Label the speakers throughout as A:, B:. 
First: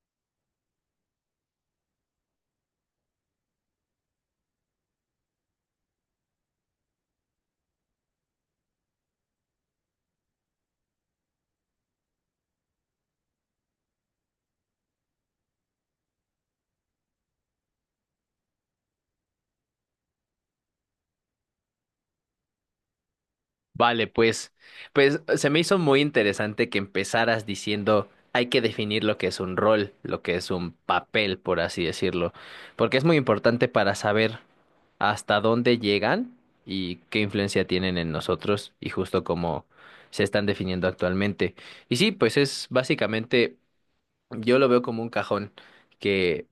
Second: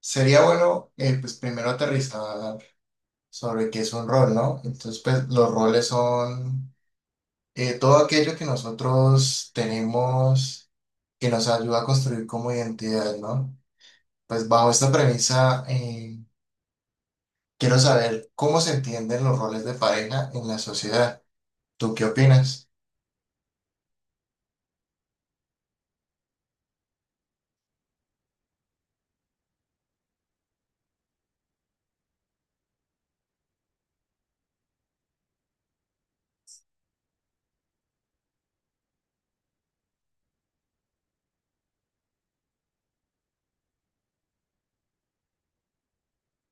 A: Sería bueno, pues primero aterrizar sobre qué es un rol, ¿no? Entonces, pues los roles son todo aquello que nosotros tenemos que nos ayuda a construir como identidad, ¿no? Pues bajo esta premisa, quiero saber cómo se entienden los roles de pareja en la sociedad. ¿Tú qué opinas?
B: Vale, pues, se me hizo muy interesante que empezaras diciendo hay que definir lo que es un rol, lo que es un papel, por así decirlo, porque es muy importante para saber hasta dónde llegan y qué influencia tienen en nosotros y justo cómo se están definiendo actualmente. Y sí, pues es básicamente, yo lo veo como un cajón que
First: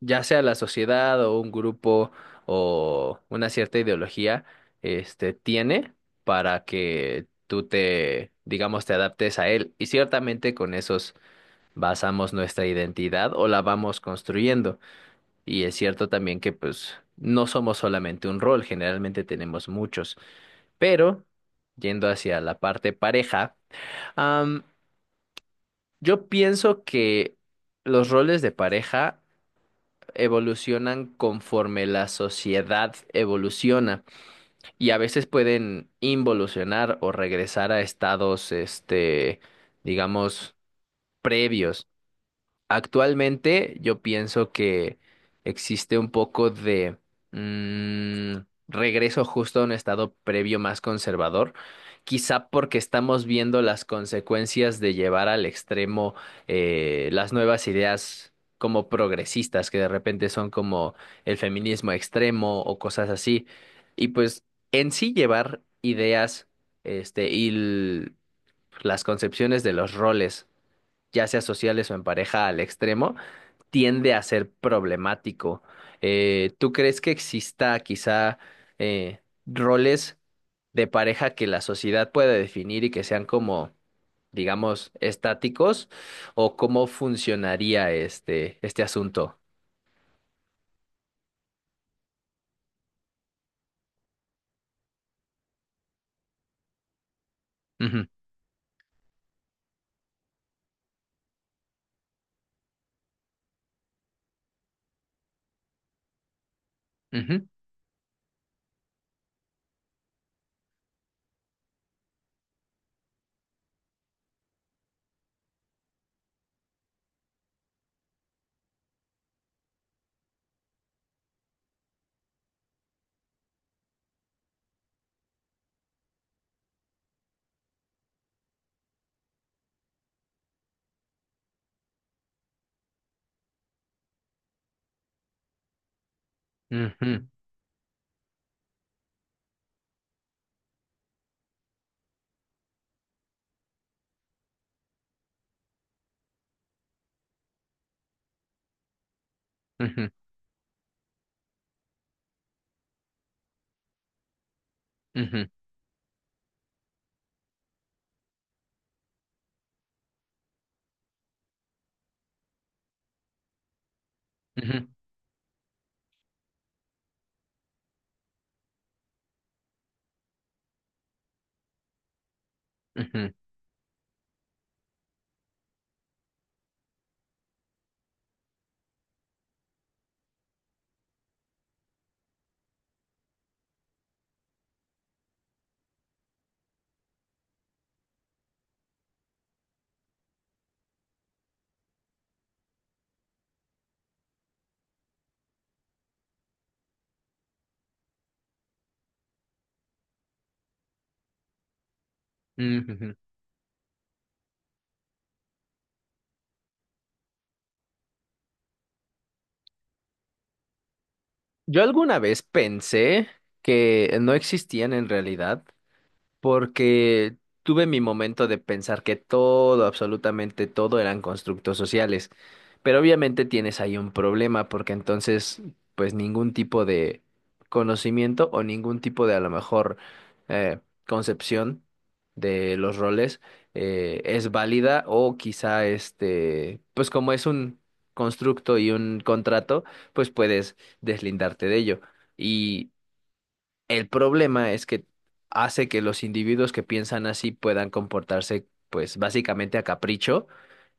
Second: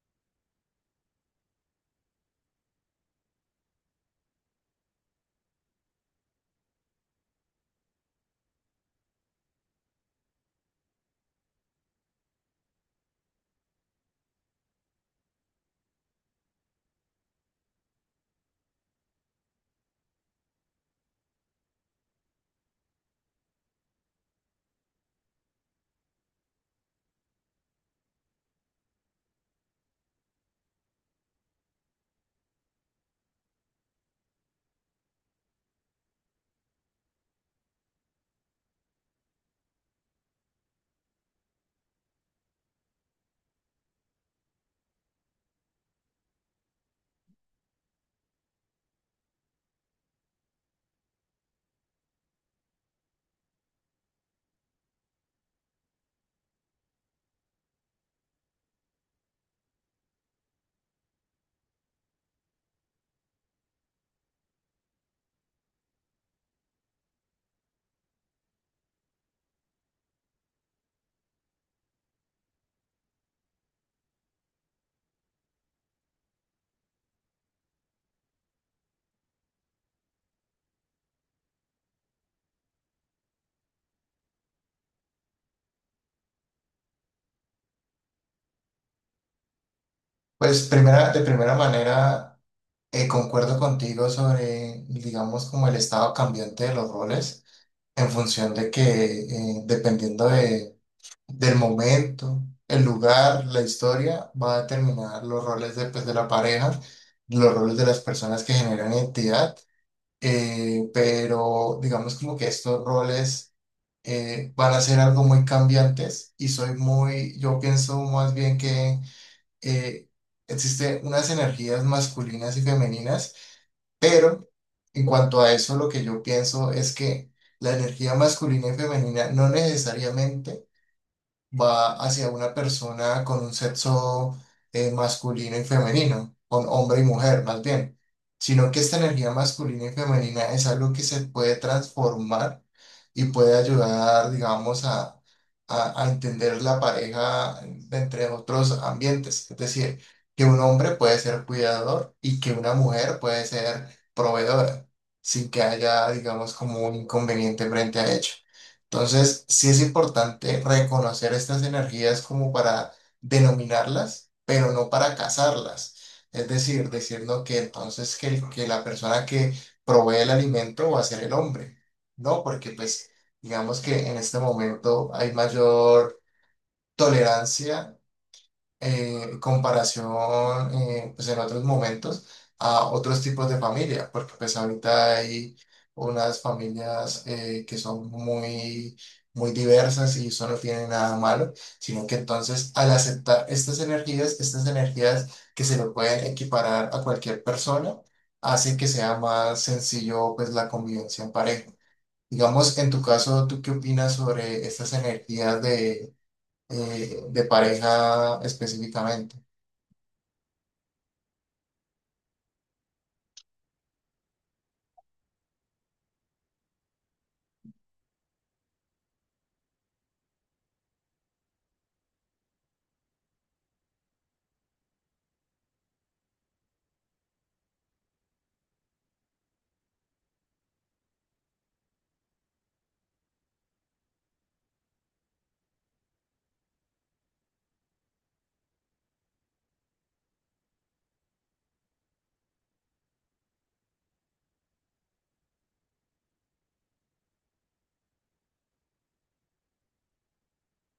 B: ya sea la sociedad o un grupo o una cierta ideología, tiene para que tú te, digamos, te adaptes a él. Y ciertamente con esos basamos nuestra identidad o la vamos construyendo. Y es cierto también que pues no somos solamente un rol, generalmente tenemos muchos. Pero, yendo hacia la parte pareja, am, yo pienso que los roles de pareja evolucionan conforme la sociedad evoluciona y a veces pueden involucionar o regresar a estados, este, digamos, previos. Actualmente yo pienso que existe un poco de mm, regreso justo a un estado previo más conservador, quizá porque estamos viendo las consecuencias de llevar al extremo las nuevas ideas como progresistas, que de repente son como el feminismo extremo o cosas así. Y pues en sí llevar ideas y las concepciones de los roles, ya sea sociales o en pareja, al extremo tiende a ser problemático. ¿Tú crees que exista quizá roles de pareja que la sociedad pueda definir y que sean como, digamos, estáticos? ¿O cómo funcionaría este, este asunto?
A: Pues primera, de primera manera, concuerdo contigo sobre, digamos, como el estado cambiante de los roles.
B: Ujú,
A: En función de que, dependiendo de, del momento, el lugar, la historia, va a determinar los roles de, pues, de la pareja,
B: ujú,
A: los roles de las personas que generan identidad, pero digamos como que estos roles van a ser algo muy cambiantes y soy muy, yo pienso más bien que eh, existen unas energías masculinas y femeninas, pero en cuanto a eso, lo que yo pienso es que la energía masculina y femenina no necesariamente va hacia una persona con un sexo masculino y femenino, con hombre y
B: ujú,
A: mujer más bien, sino que esta energía masculina y femenina es algo que se puede transformar y puede ayudar, digamos, a, a entender la pareja de entre otros ambientes. Es decir,
B: ujú,
A: que un hombre puede ser cuidador y que una mujer puede ser proveedora,
B: ujú,
A: sin que haya, digamos, como un inconveniente frente a ello. Entonces, sí es importante reconocer estas energías como para denominarlas, pero
B: ujú,
A: no para cazarlas. Es decir, decirnos que entonces que, que la persona que provee el alimento va a ser el hombre, ¿no? Porque pues
B: ujú,
A: digamos que en este momento hay mayor tolerancia comparación pues en otros momentos a otros tipos de familia, porque pues ahorita hay unas familias que son muy, muy diversas y eso no tiene nada malo, sino que entonces al aceptar estas energías, estas energías, que se lo pueden equiparar a cualquier persona, hace que sea más sencillo pues la convivencia en pareja. Digamos, en
B: ujú,
A: tu
B: ujú.
A: caso, ¿tú qué opinas sobre estas energías de pareja específicamente?
B: Yo alguna vez pensé que no existían en realidad porque tuve mi momento de pensar que todo, absolutamente todo eran constructos sociales, pero obviamente tienes ahí un problema porque entonces pues ningún tipo de conocimiento o ningún tipo de a lo mejor eh, concepción de los roles es válida o quizá este pues como es un constructo y un contrato pues puedes deslindarte de ello. El problema es que hace que los individuos que piensan así puedan comportarse, pues básicamente a capricho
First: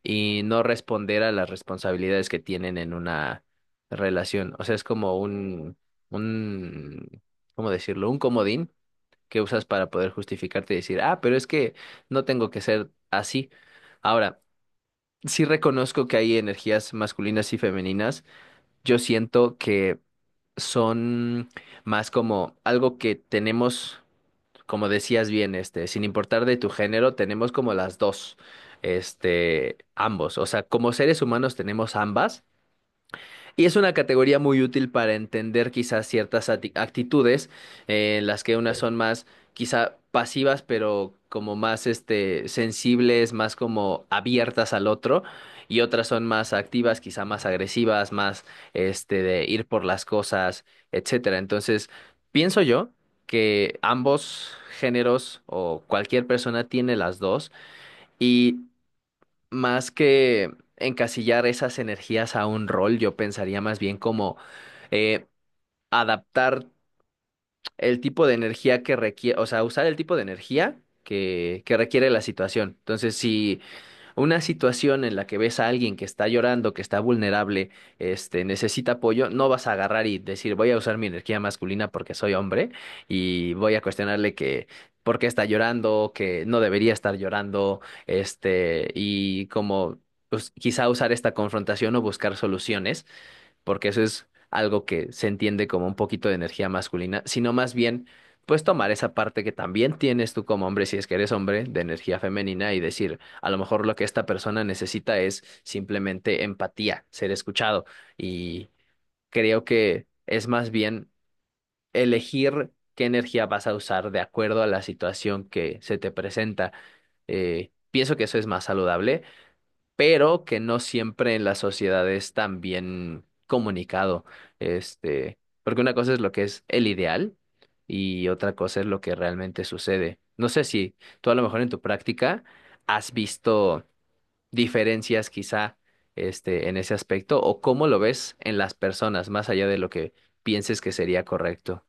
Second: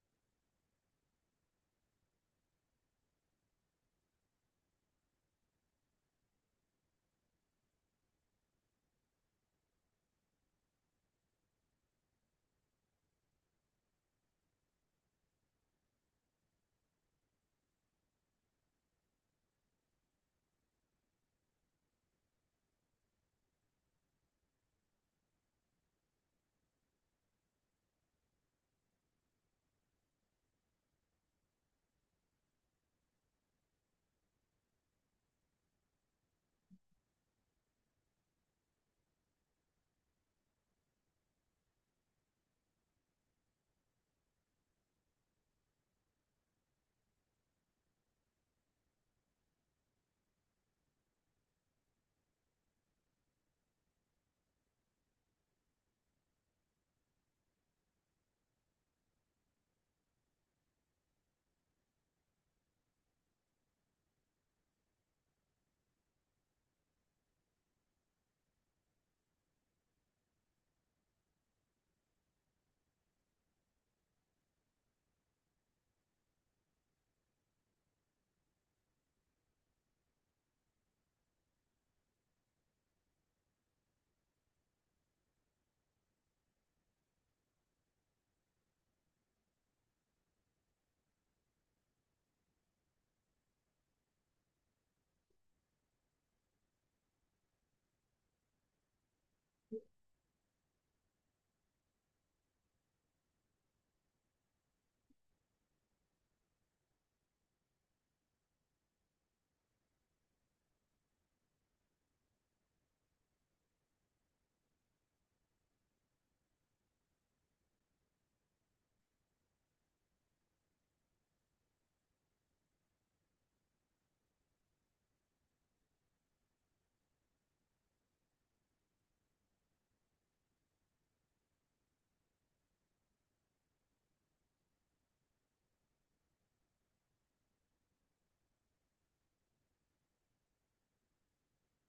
B: y no responder a las responsabilidades que tienen en una relación. O sea, es como un, ¿cómo decirlo? Un comodín que usas para poder justificarte y decir, ah, pero es que no tengo que ser así. Ahora, sí reconozco que hay energías masculinas y femeninas. Yo siento que son más como algo que tenemos como decías bien, este, sin importar de tu género, tenemos como las dos, ambos. O sea, como seres humanos tenemos ambas, y es una categoría muy útil para entender quizás ciertas actitudes, en las que unas son más quizá pasivas, pero como más sensibles, más como abiertas al otro, y otras son más activas, quizá más agresivas, más de ir por las cosas, etcétera. Entonces, pienso yo que ambos géneros o cualquier persona tiene las dos. Y más que encasillar esas energías a un rol, yo pensaría más bien como eh, adaptar el tipo de energía que requiere, o sea, usar el tipo de energía que requiere la situación. Entonces, si una situación en la que ves a alguien que está llorando, que está vulnerable, necesita apoyo, no vas a agarrar y decir, voy a usar mi energía masculina porque soy hombre y voy a cuestionarle que por qué está llorando, que no debería estar llorando, y como pues, quizá usar esta confrontación o buscar soluciones porque eso es algo que se entiende como un poquito de energía masculina, sino más bien, pues tomar esa parte que también tienes tú como hombre, si es que eres hombre, de energía femenina y decir, a lo mejor lo que esta persona necesita es simplemente empatía, ser escuchado. Y creo que es más bien elegir qué energía vas a usar de acuerdo a la situación que se te presenta. Pienso que eso es más saludable pero que no siempre en la sociedad es tan bien comunicado. Este, Porque una cosa es lo que es el ideal y otra cosa es lo que realmente sucede. No sé si tú a lo mejor en tu práctica has visto diferencias quizá en ese aspecto o cómo lo ves en las personas, más allá de lo que pienses que sería correcto.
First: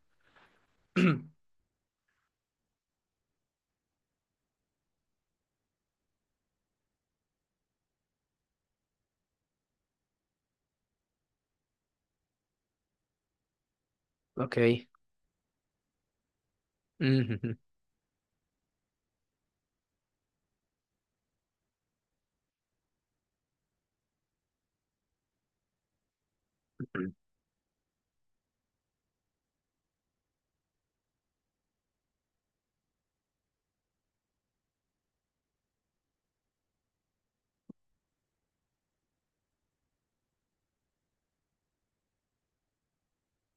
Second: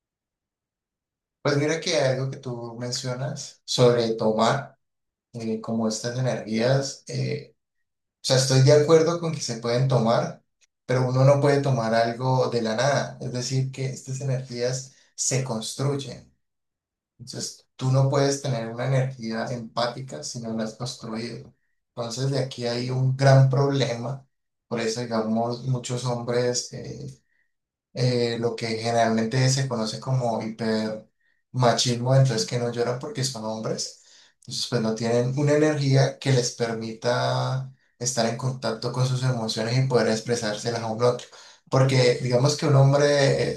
A: Pues mira que algo que tú mencionas sobre tomar como estas energías, o sea, estoy de acuerdo con que se pueden tomar, pero uno no puede tomar algo de la nada, es decir, que estas
B: Ok.
A: energías se construyen.
B: Ujú,
A: Entonces, tú no puedes tener una energía empática si no la has construido. Entonces, de aquí hay un gran problema. Por eso, digamos, muchos hombres...
B: ujú,
A: lo que generalmente se conoce como hipermachismo, entonces que no lloran porque son hombres, entonces pues no tienen una energía que les permita estar en contacto con sus emociones y poder expresárselas a un otro. Porque digamos que un hombre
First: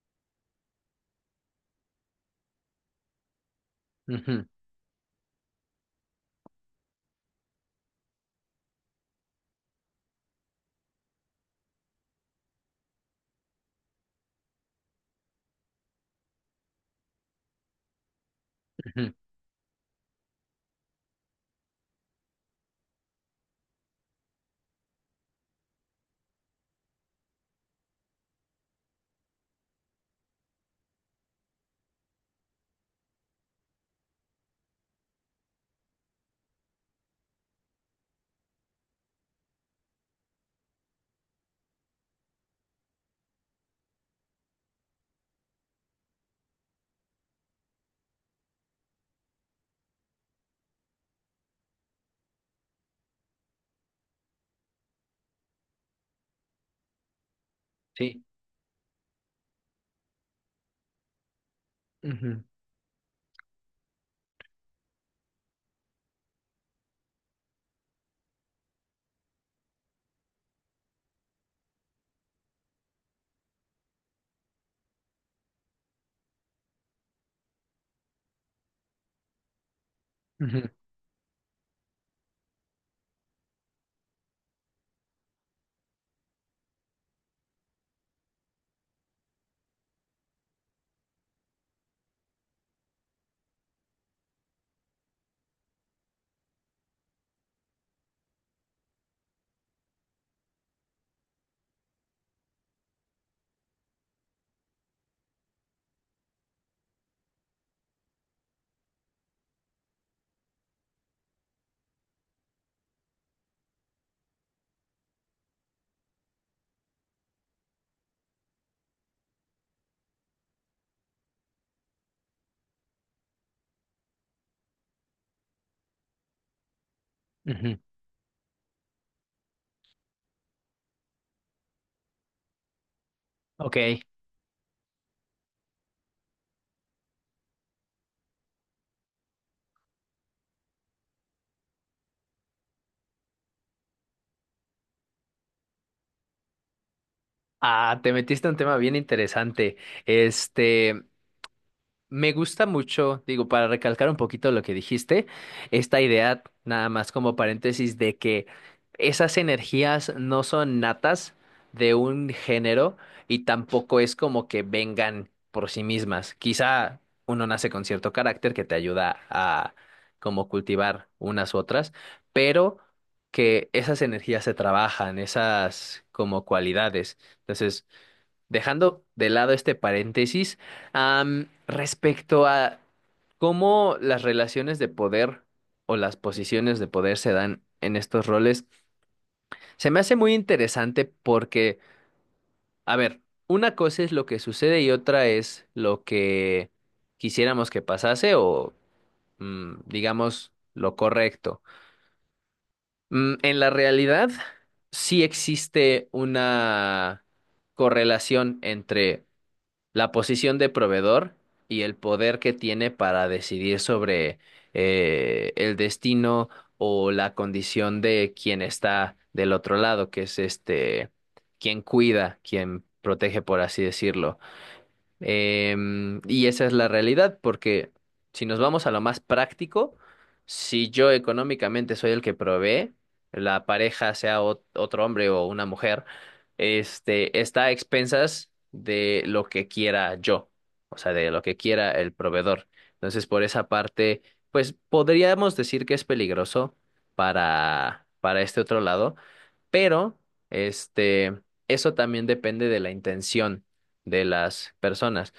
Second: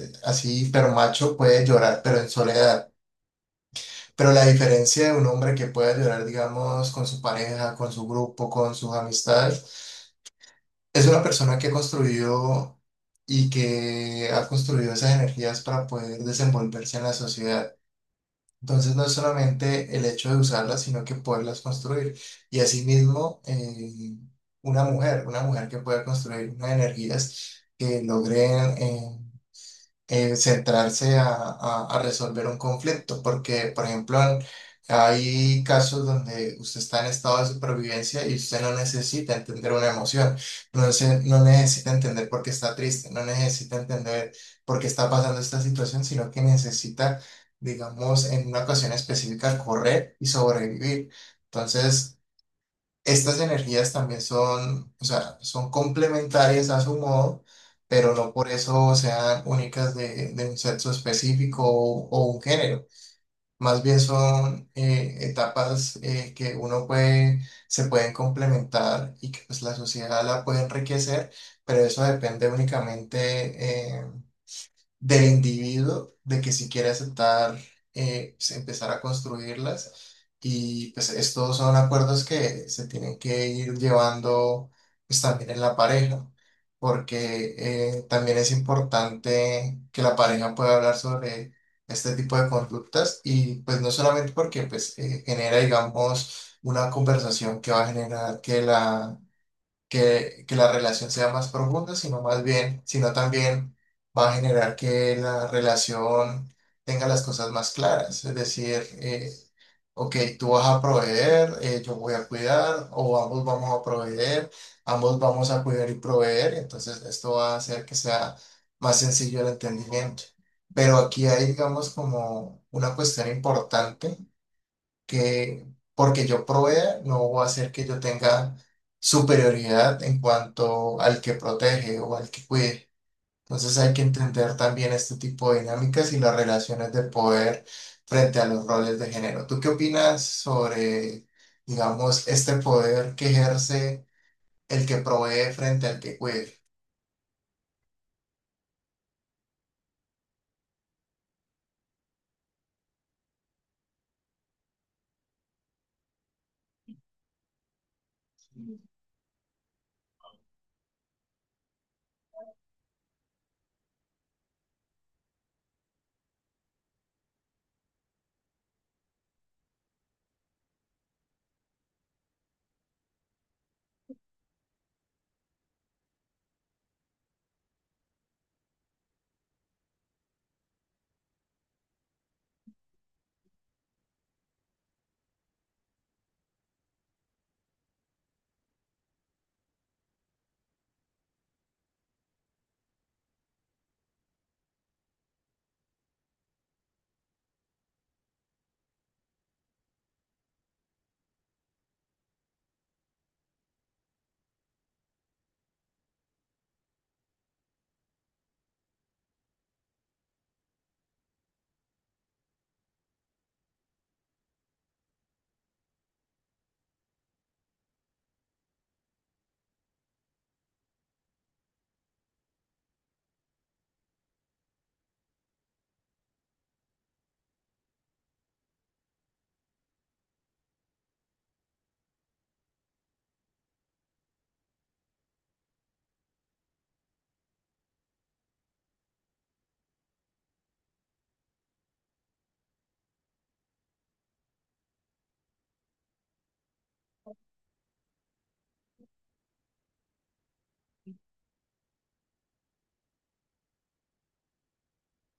A: así hipermacho puede llorar, pero en soledad. Pero
B: ujú,
A: la diferencia de un hombre que pueda llorar, digamos, con su pareja, con su grupo, con sus amistades, es una persona que construyó y que ha construido esas energías para poder desenvolverse en la sociedad. Entonces no es
B: ujú.
A: solamente el hecho de usarlas, sino que poderlas construir. Y asimismo, una mujer que pueda construir unas energías que logren centrarse a, a resolver un conflicto, porque, por ejemplo, hay casos donde usted está en estado de supervivencia y usted no necesita entender una emoción, no, no necesita entender por qué está triste, no necesita entender por qué está pasando esta situación, sino que necesita, digamos, en una ocasión específica, correr y sobrevivir. Entonces, estas energías también son, o sea, son complementarias a su modo, pero
B: Sí.
A: no por eso sean únicas de un sexo específico o un
B: Ujú,
A: género. Más bien son etapas que uno puede, se pueden complementar y que pues, la sociedad la puede enriquecer, pero eso depende únicamente del individuo, de que si quiere aceptar, pues, empezar a construirlas.
B: ujú,
A: Y pues estos son acuerdos que se tienen que ir llevando pues también en la pareja, porque también es importante que la pareja pueda hablar sobre este tipo de conductas y pues no solamente porque pues genera, digamos, una conversación que va a generar que la relación sea más profunda, sino más bien, sino también va a generar que la relación tenga las cosas más claras, es decir, ok, tú vas a proveer, yo voy a cuidar, o ambos vamos a proveer, ambos vamos a cuidar y proveer, entonces esto va a hacer que sea más sencillo el entendimiento. Pero aquí hay, digamos, como una cuestión importante que porque yo provea no va a hacer
B: ujú.
A: que yo tenga superioridad en cuanto al que protege o al que cuide. Entonces hay
B: Ok.
A: que entender también este tipo de dinámicas y las relaciones de poder frente a los roles de género. ¿Tú qué opinas sobre, digamos, este poder que ejerce el que provee frente al que cuide?
B: Ah, te metiste en un tema bien interesante. Este, Me gusta mucho, digo, para recalcar un poquito lo que dijiste, esta idea, nada más como paréntesis, de que esas energías no son natas de un género y tampoco es como que vengan por sí mismas. Quizá uno nace con cierto carácter que te ayuda a como cultivar unas u otras, pero que esas energías se trabajan, esas como cualidades. Entonces, dejando de lado este paréntesis, respecto a cómo las relaciones de poder o las posiciones de poder se dan en estos roles, se me hace muy interesante porque, a ver, una cosa es lo que sucede y otra es lo que quisiéramos que pasase o, digamos, lo correcto. En la realidad, sí existe una correlación entre la posición de proveedor y el poder que tiene para decidir sobre el destino o la condición de quien está del otro lado, que es quien cuida, quien protege, por así decirlo. Y esa es la realidad, porque si nos vamos a lo más práctico, si yo económicamente soy el que provee, la pareja, sea otro hombre o una mujer, está a expensas de lo que quiera yo, o sea, de lo que quiera el proveedor. Entonces, por esa parte, pues podríamos decir que es peligroso para este otro lado, pero este, eso también depende de la intención de las personas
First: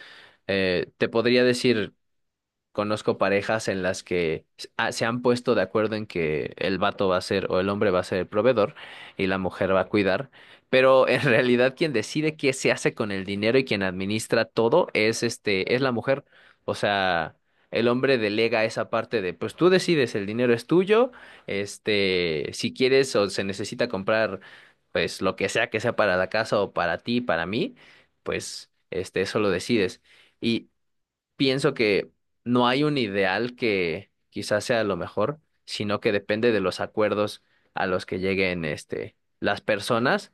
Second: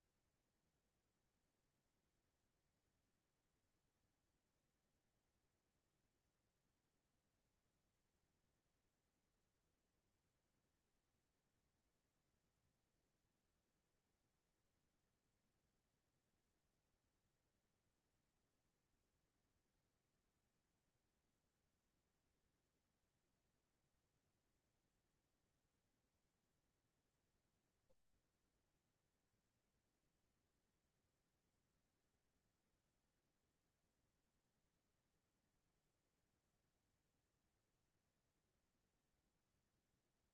B: te podría decir, conozco parejas en las que se han puesto de acuerdo en que el vato va a ser o el hombre va a ser el proveedor y la mujer va a cuidar, pero en realidad quien decide qué se hace con el dinero y quien administra todo es la mujer. O sea, el hombre delega esa parte de, pues tú decides, el dinero es tuyo, si quieres o se necesita comprar, pues lo que sea para la casa o para ti, para mí, pues eso lo decides. Y pienso que no hay un ideal que quizás sea lo mejor, sino que depende de los acuerdos a los que lleguen este, las personas.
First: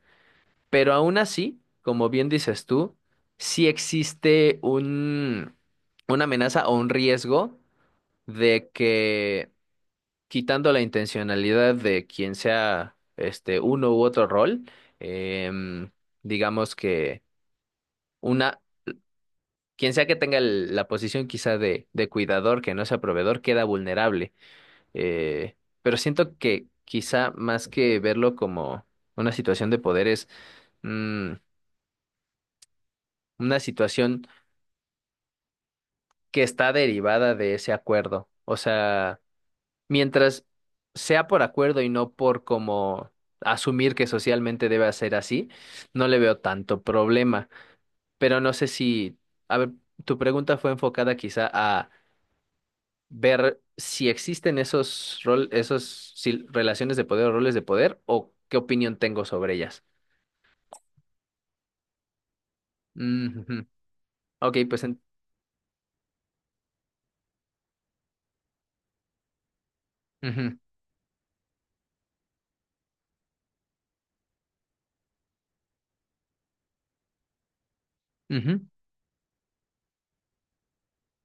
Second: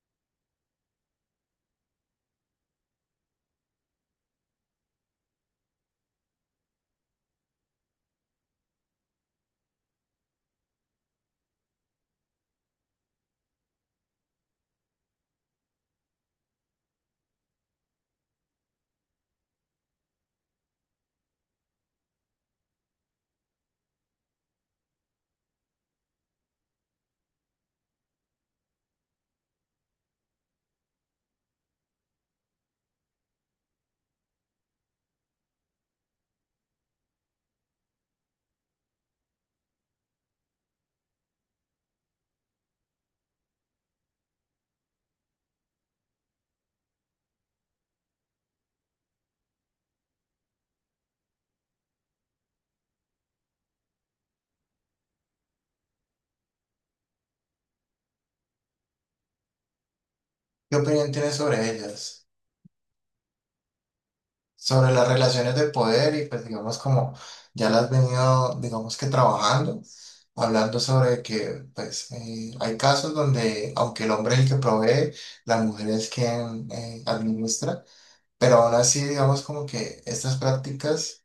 B: Pero aún así, como bien dices tú, sí existe un, una amenaza o un riesgo de que quitando la intencionalidad de quien sea este uno u otro rol, em, digamos que una. Quien sea que tenga la posición quizá de cuidador, que no sea proveedor, queda vulnerable. Eh, pero siento que quizá más que verlo como una situación de poder es mm, una situación que está derivada de ese acuerdo. O sea, mientras sea por acuerdo y no por como asumir que socialmente debe ser así, no le veo tanto problema. Pero no sé si, a ver, tu pregunta fue enfocada quizá a ver si existen esos rol, esos si- relaciones de poder o roles de poder o qué opinión tengo sobre ellas.
A: ¿Qué opinión tienes sobre ellas?
B: Mm, ujú. Ok, pues
A: Sobre
B: en-
A: las relaciones de poder y pues digamos como ya las has venido, digamos que trabajando,
B: Ujú,
A: hablando sobre que pues hay casos donde aunque el hombre es el que provee, la mujer es quien administra, pero
B: ujú,
A: aún así digamos como que estas prácticas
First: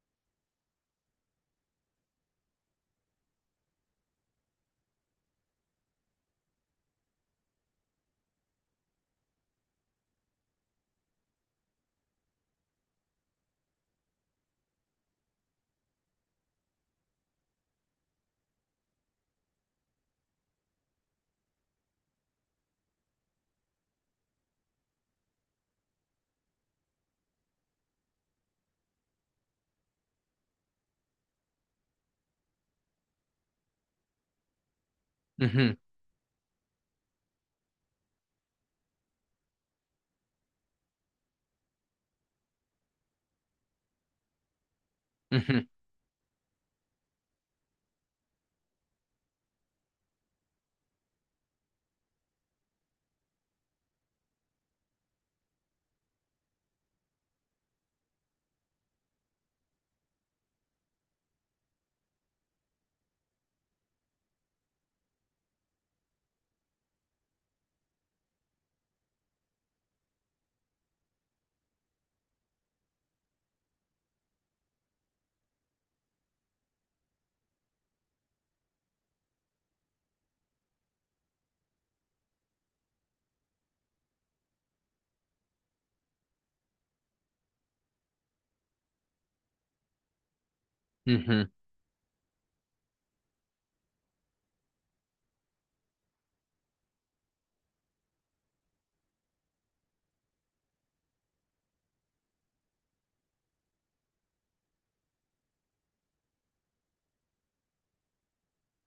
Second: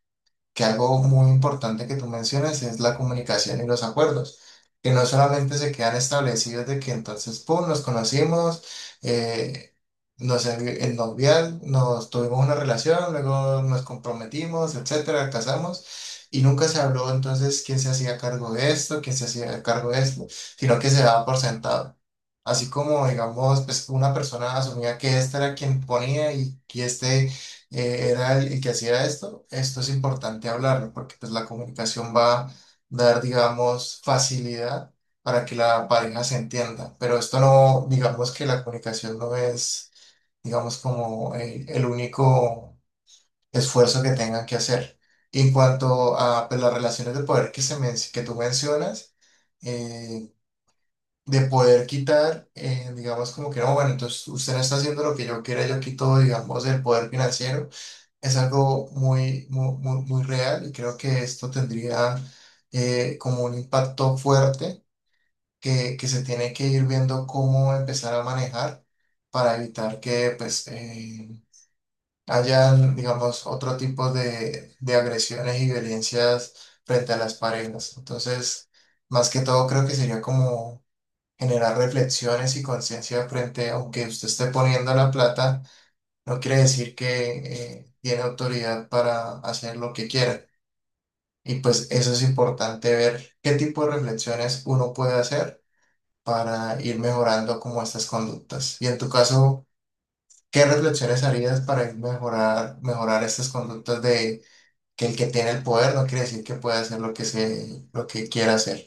A: que algo muy importante que tú mencionas es la comunicación y los acuerdos, que no solamente se quedan establecidos de que entonces, pum, nos conocimos, eh, el novial, nos tuvimos una relación, luego nos comprometimos, etcétera, casamos. Y nunca se habló entonces quién se hacía cargo de esto, quién se hacía cargo de esto, sino que se daba por sentado. Así como, digamos, pues una persona asumía que este era quien ponía y que este era el que hacía esto, esto es importante hablarlo porque pues la comunicación va a dar, digamos, facilidad para que
B: ujú,
A: la pareja se entienda, pero esto no, digamos que la comunicación no es, digamos, como el único esfuerzo que tengan que hacer. Y en
B: ujú,
A: cuanto a pues, las relaciones de poder que, que tú mencionas, eh, de poder quitar, digamos, como que no, bueno, entonces usted no está haciendo lo que yo quiera, yo quito, digamos, el poder financiero es algo muy, muy, muy, muy real y creo que esto tendría como un impacto fuerte que se tiene que ir viendo cómo empezar a manejar para evitar que pues hayan, digamos, otro tipo de agresiones y violencias frente a las parejas. Entonces, más que todo creo que sería como generar reflexiones y conciencia frente, aunque usted esté poniendo la plata no quiere decir que tiene autoridad para hacer lo que quiera.
B: ujú.
A: Y pues eso es importante ver qué tipo de reflexiones uno puede hacer para ir mejorando como estas conductas. Y en tu caso, ¿qué reflexiones harías para ir mejorar estas conductas de que el que tiene el poder no quiere decir que puede hacer lo que quiera hacer?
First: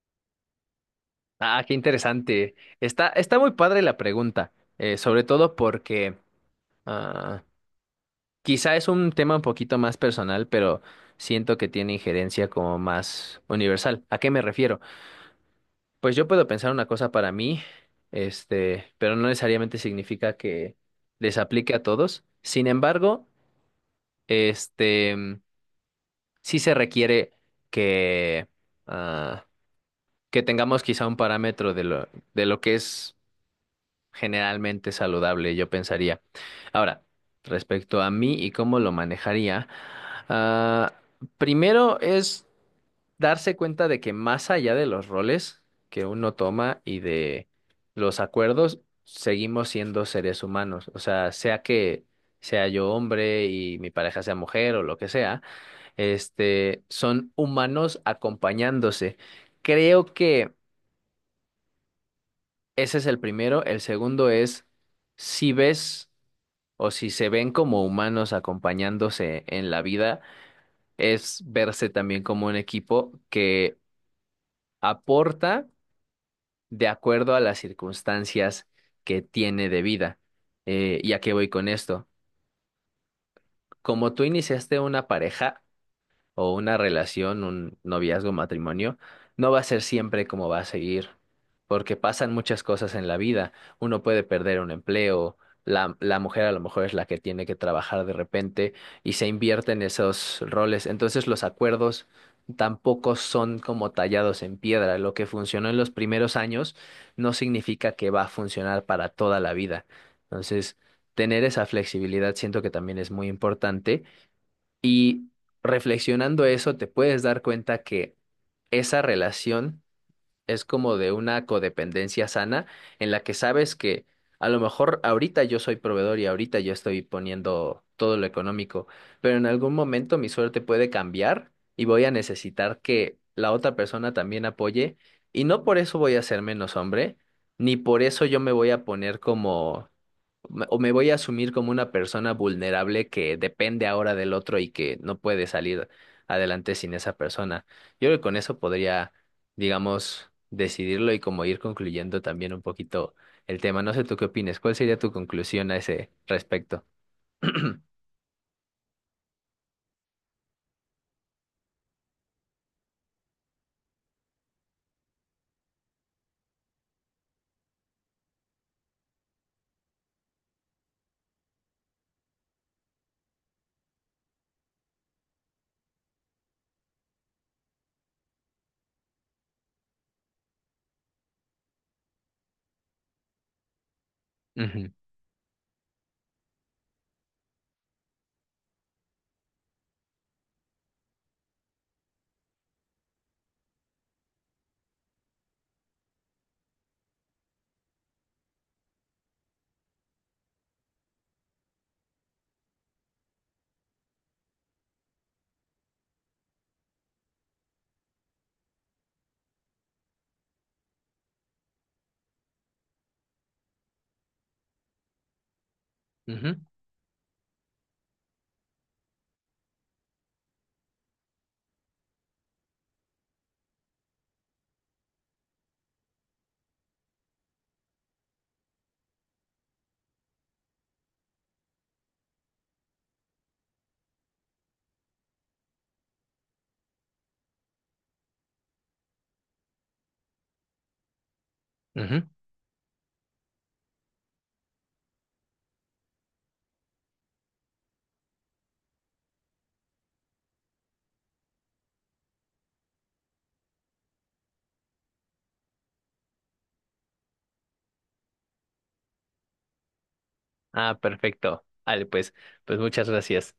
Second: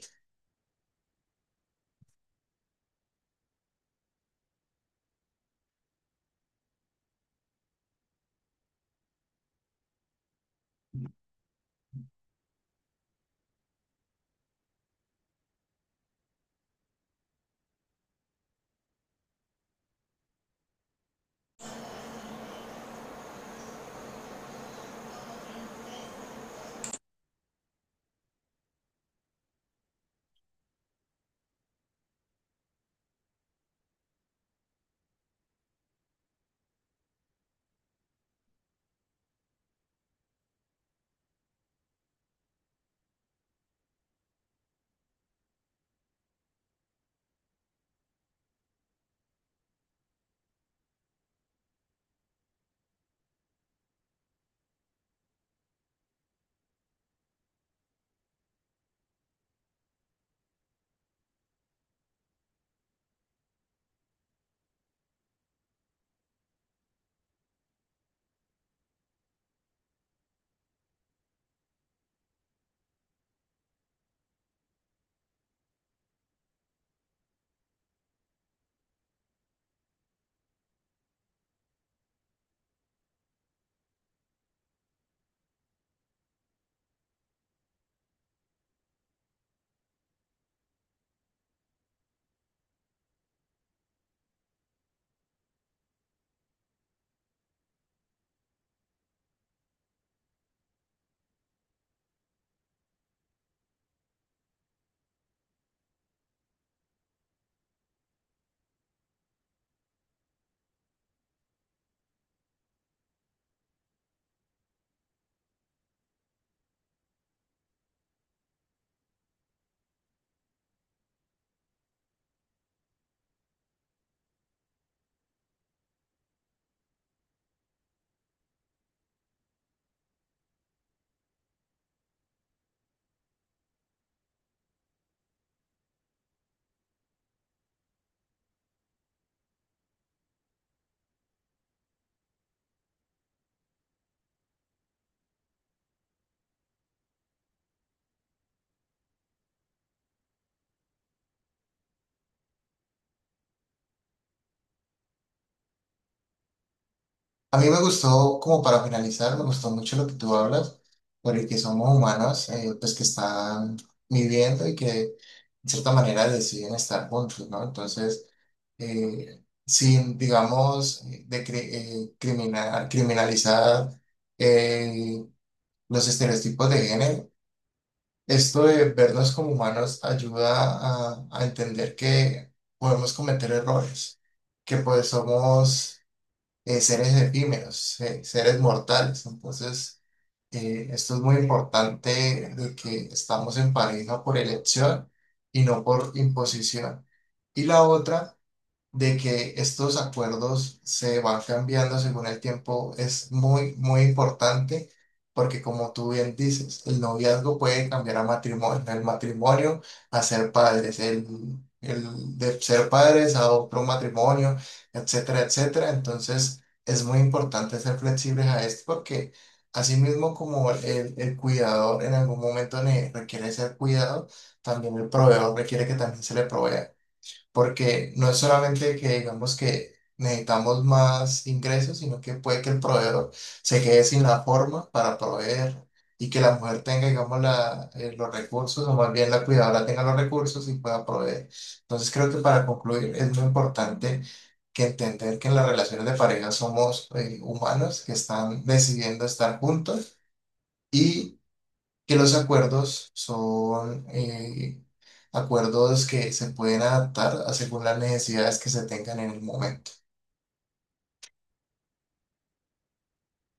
B: Ah, qué interesante. Está muy padre la pregunta, sobre todo porque ah, quizá es un tema un poquito más personal, pero siento que tiene injerencia como más universal. ¿A qué me refiero? Pues yo puedo pensar una cosa para mí, pero no necesariamente significa que les aplique a todos. Sin embargo, este, mm, sí se requiere que, ah, que tengamos quizá un parámetro de lo que es generalmente saludable, yo pensaría. Ahora, respecto a mí y cómo lo manejaría, ah, primero es darse cuenta de que más allá de los roles que uno toma y de los acuerdos, seguimos siendo seres humanos. O sea, sea que sea yo hombre y mi pareja sea mujer o lo que sea, son humanos acompañándose. Creo que ese es el primero. El segundo es si ves o si se ven como humanos acompañándose en la vida, es verse también como un equipo que aporta de acuerdo a las circunstancias que tiene de vida. ¿Y a qué voy con esto? Como tú iniciaste una pareja, o una relación, un noviazgo, matrimonio, no va a ser siempre como va a seguir, porque pasan muchas cosas en la vida. Uno puede perder un empleo, la mujer a lo mejor es la que tiene que trabajar de repente y se invierte en esos roles. Entonces los acuerdos tampoco son como tallados en piedra. Lo que funcionó en los primeros años no significa que va a funcionar para toda la vida. Entonces, tener esa flexibilidad siento que también es muy importante y reflexionando eso, te puedes dar cuenta que esa relación es como de una codependencia sana en la que sabes que a lo mejor ahorita yo soy proveedor y ahorita yo estoy poniendo todo lo económico, pero en algún momento mi suerte puede cambiar y voy a necesitar que la otra persona también apoye y no por eso voy a ser menos hombre, ni por eso yo me voy a poner o me voy a asumir como una persona vulnerable que depende ahora del otro y que no puede salir adelante sin esa persona. Yo creo que con eso podría digamos, decidirlo y como ir concluyendo también un poquito el tema. No sé tú qué opinas, ¿cuál sería tu conclusión a ese respecto?
A: A mí me gustó, como para finalizar, me gustó mucho lo que tú hablas, por el que somos humanos, pues que están viviendo y que de cierta manera deciden estar juntos, ¿no? Entonces, sin, digamos, criminalizar eh, los estereotipos de género, esto de vernos como humanos ayuda a entender que podemos cometer errores, que
B: Ujú,
A: pues somos seres efímeros, seres mortales. Entonces, esto es muy importante de que estamos en pareja por elección y no por imposición. Y la otra de que estos acuerdos se van cambiando según el tiempo es muy, muy importante porque como tú bien dices, el noviazgo puede cambiar a matrimonio, el matrimonio a ser padres, el de ser padres a otro matrimonio, etcétera, etcétera.
B: ujú,
A: Entonces es muy importante ser flexibles a esto porque así mismo como el cuidador en algún momento requiere ser cuidado, también el proveedor requiere que también se le provea porque no es solamente que digamos que necesitamos más ingresos, sino que puede que el proveedor se quede sin la forma para proveer y que la mujer tenga, digamos, la, los recursos, o más bien la cuidadora tenga los recursos y pueda proveer. Entonces
B: ujú.
A: creo que para concluir es muy importante que entender que en las relaciones de pareja somos humanos que están decidiendo estar juntos. Y que los acuerdos son acuerdos que se pueden adaptar a según las necesidades que se tengan en el momento.
B: Ah, perfecto. Vale, pues muchas gracias.